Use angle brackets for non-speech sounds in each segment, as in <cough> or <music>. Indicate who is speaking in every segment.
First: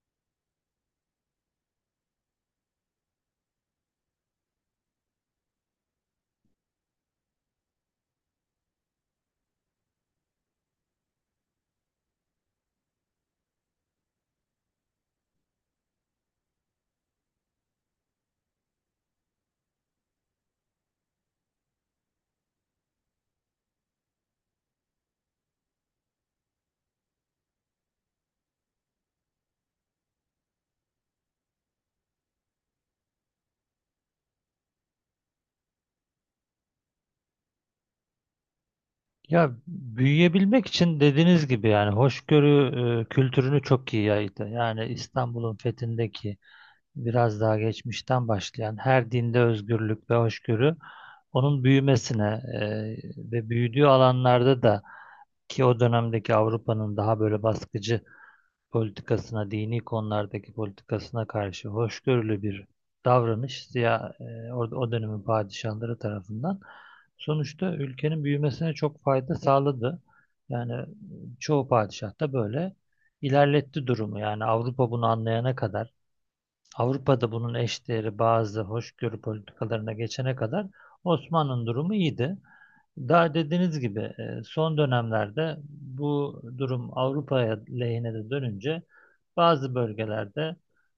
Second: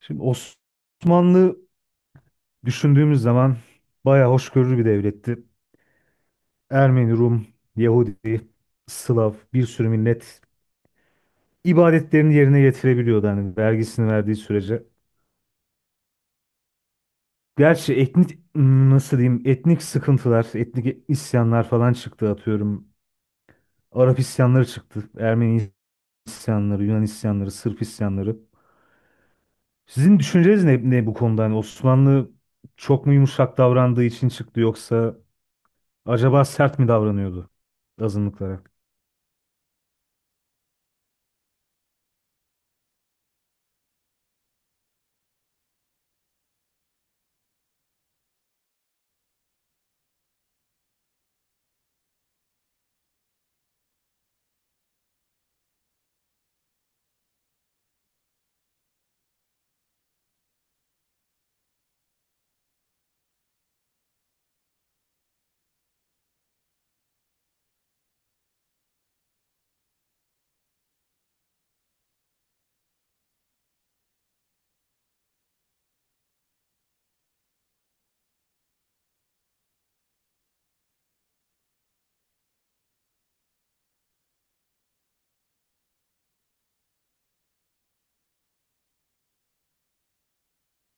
Speaker 1: Şimdi Osmanlı düşündüğümüz zaman bayağı hoşgörülü bir devletti. Ermeni, Rum, Yahudi, Slav bir sürü millet ibadetlerini yerine getirebiliyordu hani vergisini verdiği sürece. Gerçi etnik nasıl diyeyim etnik sıkıntılar, etnik isyanlar falan çıktı atıyorum. Arap isyanları çıktı, Ermeni isyanları, Yunan isyanları, Sırp isyanları. Sizin düşünceniz ne bu konuda? Hani Osmanlı çok mu yumuşak davrandığı için çıktı yoksa acaba sert mi davranıyordu azınlıklara?
Speaker 2: Ya büyüyebilmek için dediğiniz gibi yani hoşgörü kültürünü çok iyi yaydı. Yani İstanbul'un fethindeki biraz daha geçmişten başlayan her dinde özgürlük ve hoşgörü onun büyümesine e, ve büyüdüğü alanlarda da ki o dönemdeki Avrupa'nın daha böyle baskıcı politikasına, dini konulardaki politikasına karşı hoşgörülü bir davranış siya, e, or- o dönemin padişahları tarafından sonuçta ülkenin büyümesine çok fayda sağladı. Yani çoğu padişah da böyle ilerletti durumu. Yani Avrupa bunu anlayana kadar Avrupa'da bunun eşdeğeri bazı hoşgörü politikalarına geçene kadar Osmanlı'nın durumu iyiydi. Daha dediğiniz gibi son dönemlerde bu durum Avrupa'ya lehine de dönünce bazı bölgelerde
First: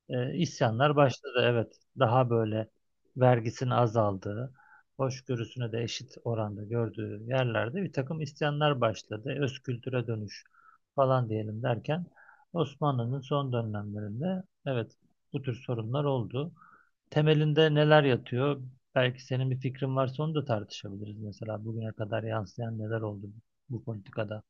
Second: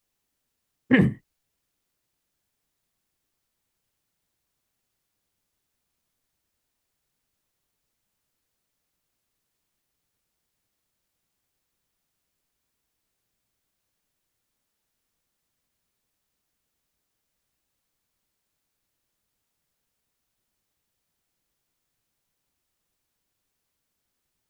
Speaker 2: isyanlar başladı. Evet, daha böyle vergisinin azaldığı, hoşgörüsünü de eşit oranda gördüğü yerlerde bir takım isyanlar başladı. Öz kültüre dönüş falan diyelim derken Osmanlı'nın son dönemlerinde evet bu tür sorunlar oldu. Temelinde neler yatıyor? Belki senin bir fikrin varsa onu da tartışabiliriz. Mesela bugüne kadar yansıyan neler oldu bu politikada?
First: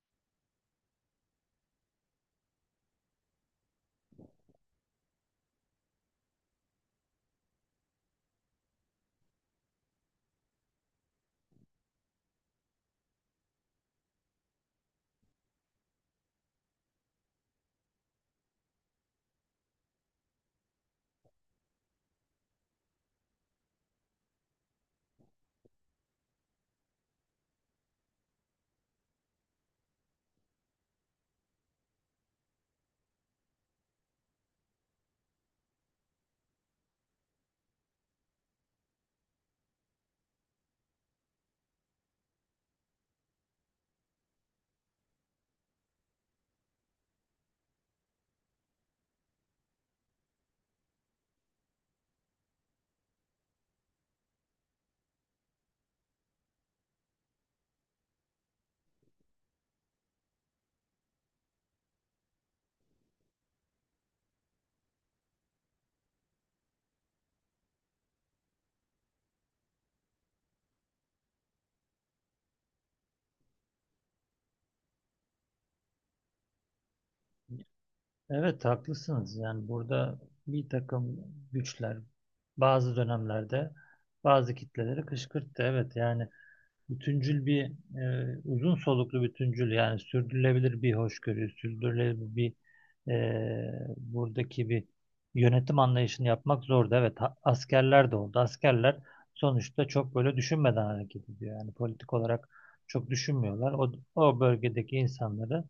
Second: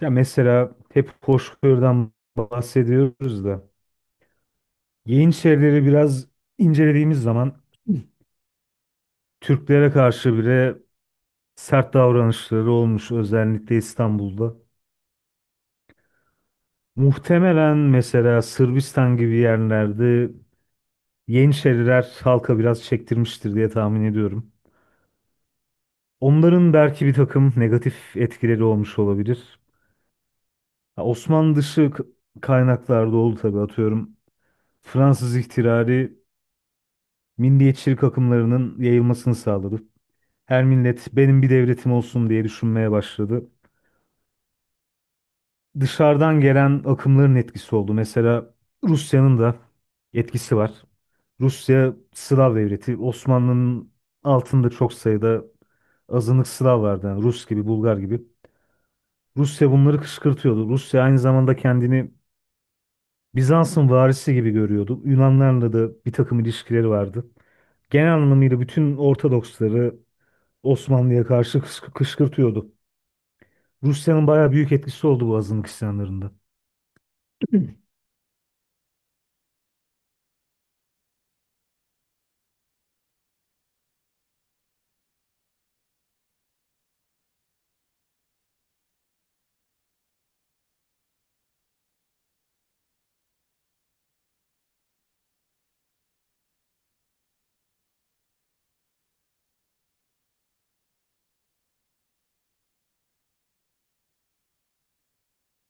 Speaker 1: Ya mesela hep hoşgörüden bahsediyoruz da Yeniçerileri biraz incelediğimiz zaman Türklere karşı bile sert davranışları olmuş, özellikle İstanbul'da. Muhtemelen mesela Sırbistan gibi yerlerde Yeniçeriler halka biraz çektirmiştir diye tahmin ediyorum. Onların belki bir takım negatif etkileri olmuş olabilir. Ha, Osmanlı dışı kaynaklarda oldu tabii atıyorum. Fransız ihtilali milliyetçilik akımlarının yayılmasını sağladı. Her millet benim bir devletim olsun diye düşünmeye başladı. Dışarıdan gelen akımların etkisi oldu. Mesela Rusya'nın da etkisi var. Rusya Slav devleti. Osmanlı'nın altında çok sayıda azınlık Slav vardı. Yani Rus gibi, Bulgar gibi. Rusya bunları kışkırtıyordu. Rusya aynı zamanda kendini Bizans'ın varisi gibi görüyordu. Yunanlarla da bir takım ilişkileri vardı, genel anlamıyla bütün Ortodoksları Osmanlı'ya karşı kışkırtıyordu. Rusya'nın bayağı büyük etkisi oldu bu azınlık isyanlarında.
Speaker 2: Evet, haklısınız. Yani burada bir takım güçler bazı dönemlerde bazı kitleleri kışkırttı. Evet yani bütüncül bir uzun soluklu bütüncül yani sürdürülebilir bir hoşgörü, sürdürülebilir bir buradaki bir yönetim anlayışını yapmak zordu. Evet, askerler de oldu. Askerler sonuçta çok böyle düşünmeden hareket ediyor. Yani politik olarak çok düşünmüyorlar. O bölgedeki insanları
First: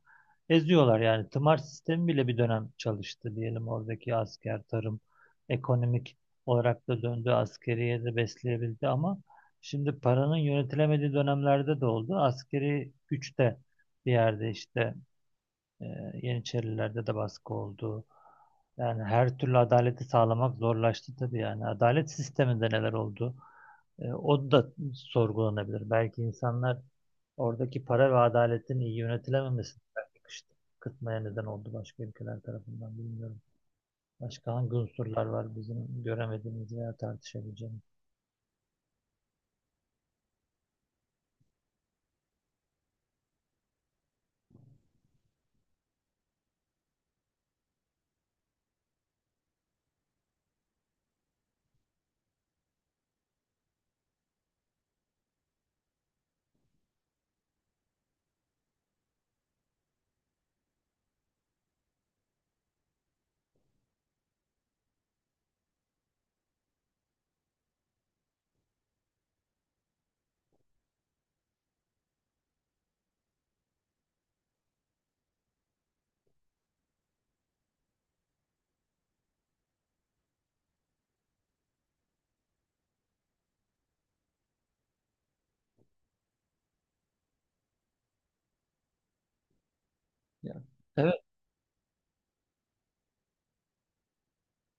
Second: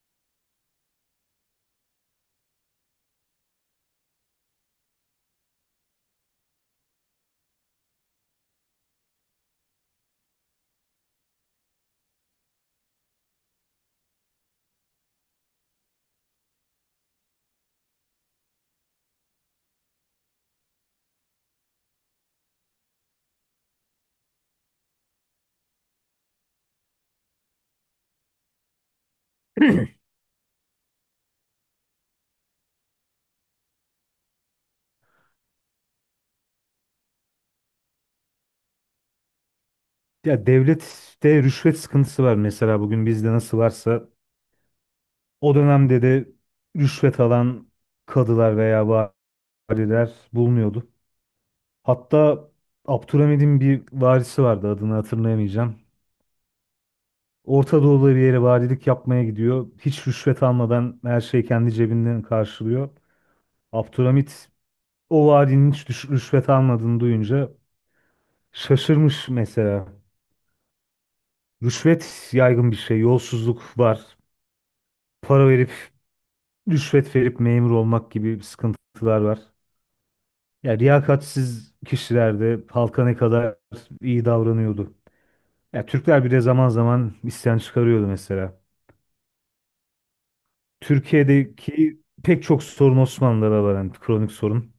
Speaker 2: eziyorlar yani. Tımar sistemi bile bir dönem çalıştı diyelim oradaki asker, tarım, ekonomik olarak da döndü, askeriye de besleyebildi ama şimdi paranın yönetilemediği dönemlerde de oldu. Askeri güçte bir yerde işte e, Yeniçerilerde de baskı oldu. Yani her türlü adaleti sağlamak zorlaştı tabii yani. Adalet sisteminde neler oldu? O da sorgulanabilir. Belki insanlar oradaki para ve adaletin iyi yönetilememesi belki kıtmaya neden oldu başka ülkeler tarafından, bilmiyorum. Başka hangi unsurlar var bizim göremediğimiz veya tartışabileceğimiz?
Speaker 1: Ya devlette rüşvet sıkıntısı var, mesela bugün bizde nasıl varsa o dönemde de rüşvet alan kadılar veya valiler bulunuyordu. Hatta Abdülhamid'in bir varisi vardı, adını hatırlayamayacağım. Orta Doğu'da bir yere valilik yapmaya gidiyor. Hiç rüşvet almadan her şeyi kendi cebinden karşılıyor. Abdülhamid o valinin hiç rüşvet almadığını duyunca şaşırmış mesela. Rüşvet yaygın bir şey. Yolsuzluk var. Para verip, rüşvet verip memur olmak gibi sıkıntılar var. Ya riyakatsiz kişiler de halka ne kadar iyi davranıyordu. Ya Türkler bile zaman zaman isyan çıkarıyordu mesela.
Speaker 2: Ya. Evet.
Speaker 1: Türkiye'deki pek çok sorun Osmanlı'da var, yani kronik sorun.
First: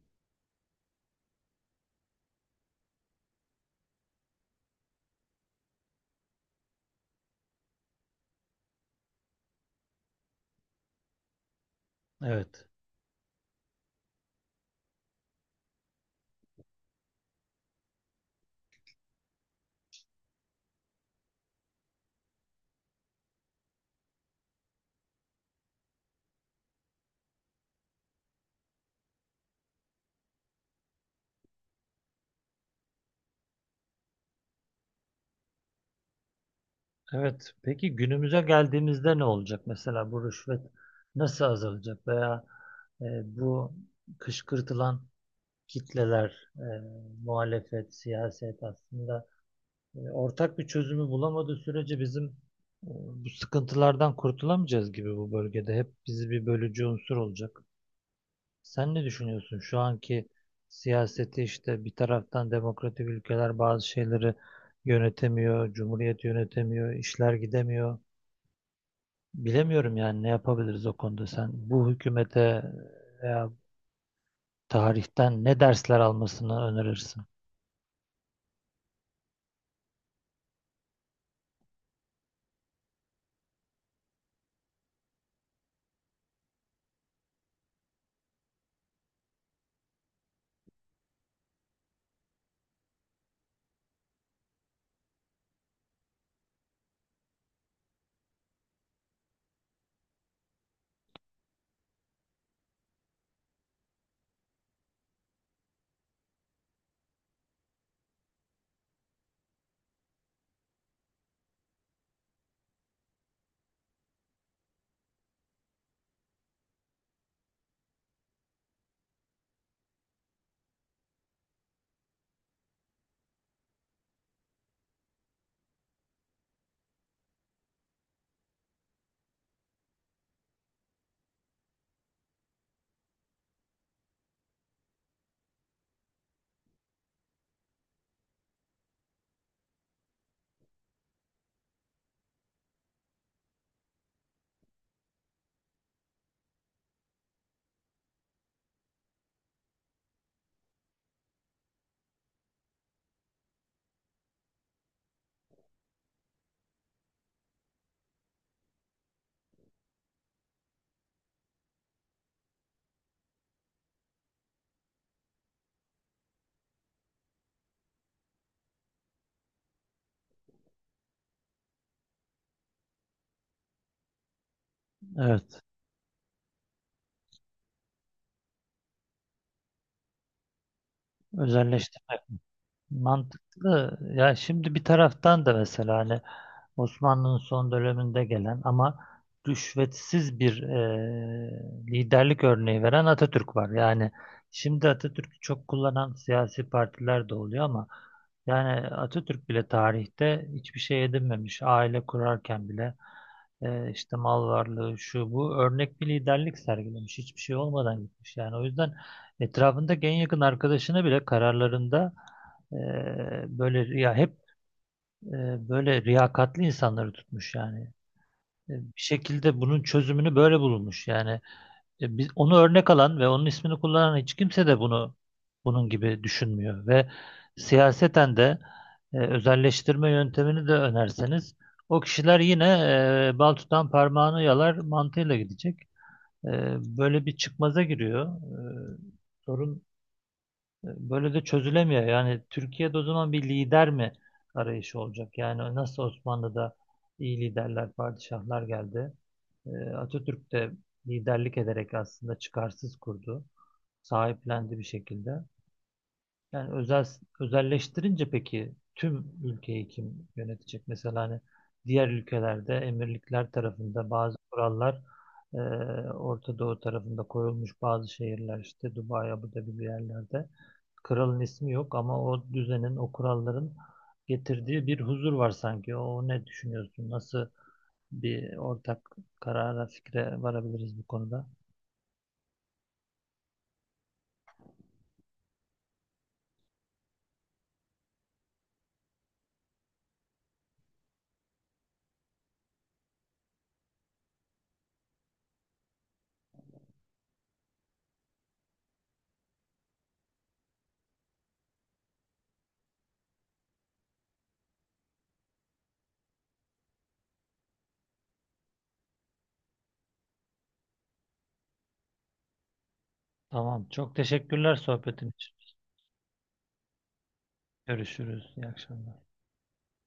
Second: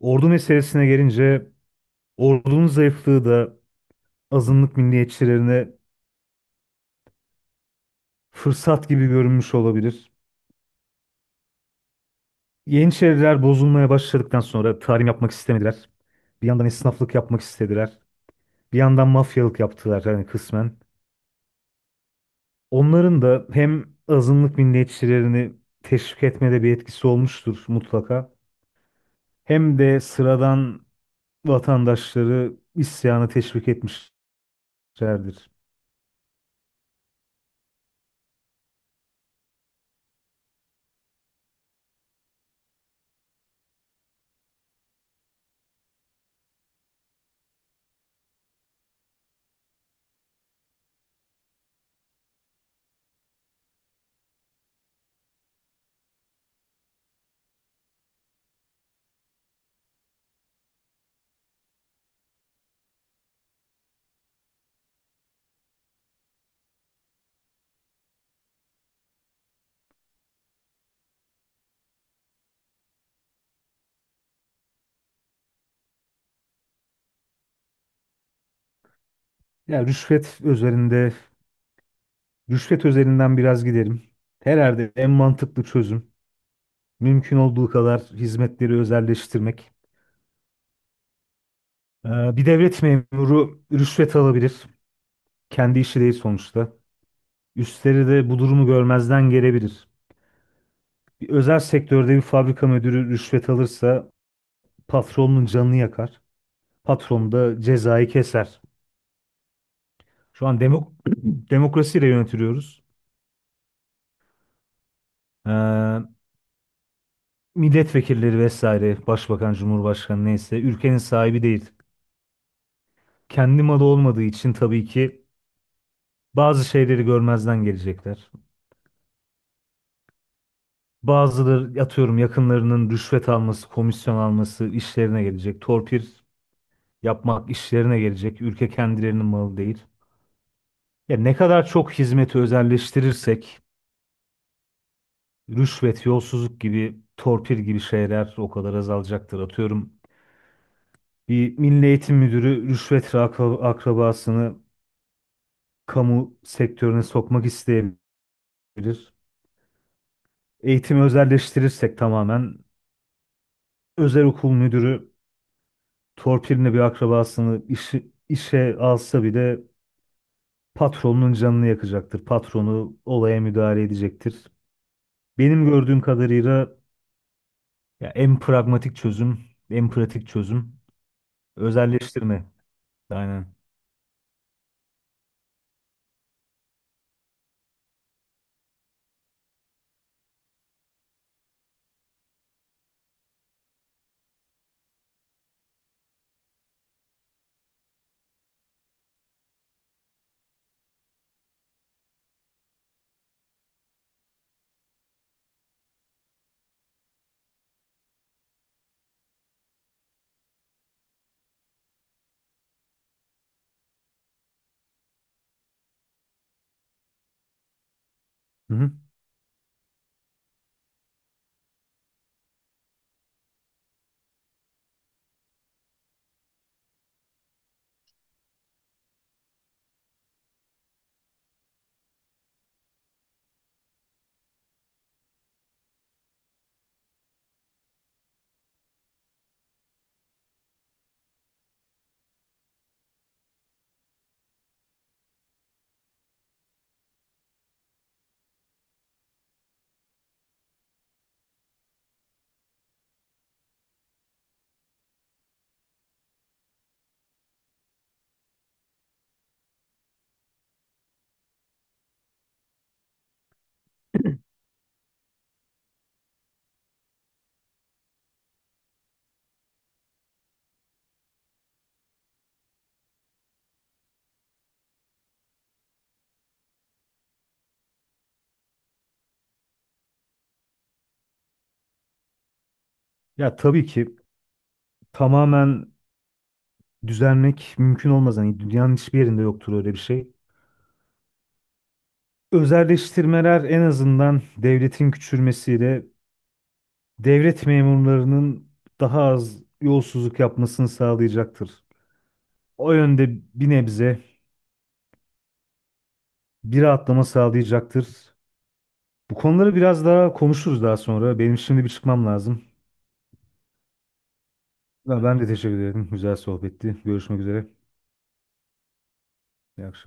Speaker 1: Ordu meselesine gelince ordunun zayıflığı da azınlık milliyetçilerine fırsat gibi görünmüş olabilir.
Speaker 2: Evet.
Speaker 1: Yeniçeriler bozulmaya başladıktan sonra tarım yapmak istemediler. Bir yandan esnaflık yapmak istediler. Bir yandan mafyalık yaptılar, yani kısmen. Onların da hem azınlık milliyetçilerini teşvik etmede bir etkisi olmuştur mutlaka. Hem de sıradan vatandaşları isyana teşvik etmişlerdir.
Speaker 2: Evet. Peki günümüze geldiğimizde ne olacak? Mesela bu rüşvet nasıl azalacak veya e, bu kışkırtılan kitleler, muhalefet, siyaset aslında ortak bir çözümü bulamadığı sürece bizim bu sıkıntılardan kurtulamayacağız gibi bu bölgede. Hep bizi bir bölücü unsur olacak. Sen ne düşünüyorsun? Şu anki siyaseti işte bir taraftan demokratik ülkeler bazı şeyleri yönetemiyor, cumhuriyet yönetemiyor, işler gidemiyor. Bilemiyorum yani ne yapabiliriz o konuda. Sen bu hükümete veya tarihten ne dersler almasını önerirsin?
Speaker 1: Ya rüşvet üzerinde, rüşvet özelinden biraz gidelim. Herhalde en mantıklı çözüm mümkün olduğu kadar hizmetleri özelleştirmek. Bir devlet memuru rüşvet alabilir. Kendi işi değil sonuçta. Üstleri de bu durumu görmezden gelebilir. Bir özel sektörde bir fabrika müdürü rüşvet alırsa patronun canını yakar. Patron da cezayı keser. Şu an <clears throat> demokrasiyle yönetiliyoruz. Ee, Milletvekilleri vesaire, başbakan, cumhurbaşkanı neyse ülkenin sahibi değil. Kendi malı olmadığı için tabii ki bazı şeyleri görmezden gelecekler. Bazıları atıyorum yakınlarının rüşvet alması, komisyon alması işlerine gelecek. Torpil yapmak işlerine gelecek. Ülke kendilerinin malı değil. Ya ne kadar çok hizmeti özelleştirirsek rüşvet, yolsuzluk gibi, torpil gibi şeyler o kadar azalacaktır. Atıyorum bir Milli Eğitim Müdürü rüşvet akrabasını kamu sektörüne sokmak isteyebilir. Eğitimi özelleştirirsek tamamen özel okul müdürü torpiline bir akrabasını işe alsa bile patronun canını yakacaktır. Patronu olaya müdahale edecektir.
Speaker 2: Evet,
Speaker 1: Benim gördüğüm kadarıyla ya en pragmatik çözüm, en pratik çözüm
Speaker 2: özelleştirme.
Speaker 1: özelleştirme. Aynen.
Speaker 2: Mantıklı. Ya şimdi bir taraftan da mesela hani Osmanlı'nın son döneminde gelen ama rüşvetsiz bir liderlik örneği veren Atatürk var. Yani şimdi Atatürk'ü çok kullanan siyasi partiler de oluyor ama yani Atatürk bile tarihte hiçbir şey edinmemiş. Aile kurarken bile işte mal varlığı şu bu, örnek bir liderlik sergilemiş. Hiçbir şey olmadan gitmiş. Yani o yüzden etrafındaki en yakın arkadaşına bile kararlarında e, böyle ya hep böyle riyakatli insanları tutmuş yani.
Speaker 1: Hı-hı.
Speaker 2: Bir şekilde bunun çözümünü böyle bulunmuş yani. Biz onu örnek alan ve onun ismini kullanan hiç kimse de bunun gibi düşünmüyor ve siyaseten de özelleştirme yöntemini de önerseniz o kişiler yine bal tutan parmağını yalar mantığıyla gidecek. E, Böyle bir çıkmaza giriyor. E, sorun Böyle de çözülemiyor. Yani Türkiye'de o zaman bir lider mi arayışı olacak? Yani nasıl Osmanlı'da iyi liderler, padişahlar geldi. Atatürk de liderlik ederek aslında çıkarsız kurdu. Sahiplendi bir şekilde. Yani özelleştirince peki tüm ülkeyi kim yönetecek? Mesela hani diğer ülkelerde emirlikler tarafında bazı kurallar e, Orta Doğu tarafında koyulmuş bazı şehirler işte Dubai, Abu Dhabi bir yerlerde. Kralın ismi yok ama o düzenin, o kuralların getirdiği bir huzur var sanki. O ne düşünüyorsun? Nasıl bir ortak karara, fikre varabiliriz bu konuda?
Speaker 1: Ya tabii ki tamamen düzelmek mümkün olmaz. Hani dünyanın hiçbir yerinde yoktur öyle bir şey. Özelleştirmeler en azından devletin küçülmesiyle devlet memurlarının daha az yolsuzluk yapmasını sağlayacaktır. O yönde bir nebze bir rahatlama sağlayacaktır. Bu konuları biraz daha konuşuruz daha sonra. Benim şimdi bir çıkmam lazım.
Speaker 2: Tamam. Çok teşekkürler sohbetin
Speaker 1: Ben de
Speaker 2: için.
Speaker 1: teşekkür ederim. Güzel sohbetti. Görüşmek üzere.
Speaker 2: Görüşürüz. İyi akşamlar.
Speaker 1: İyi akşamlar.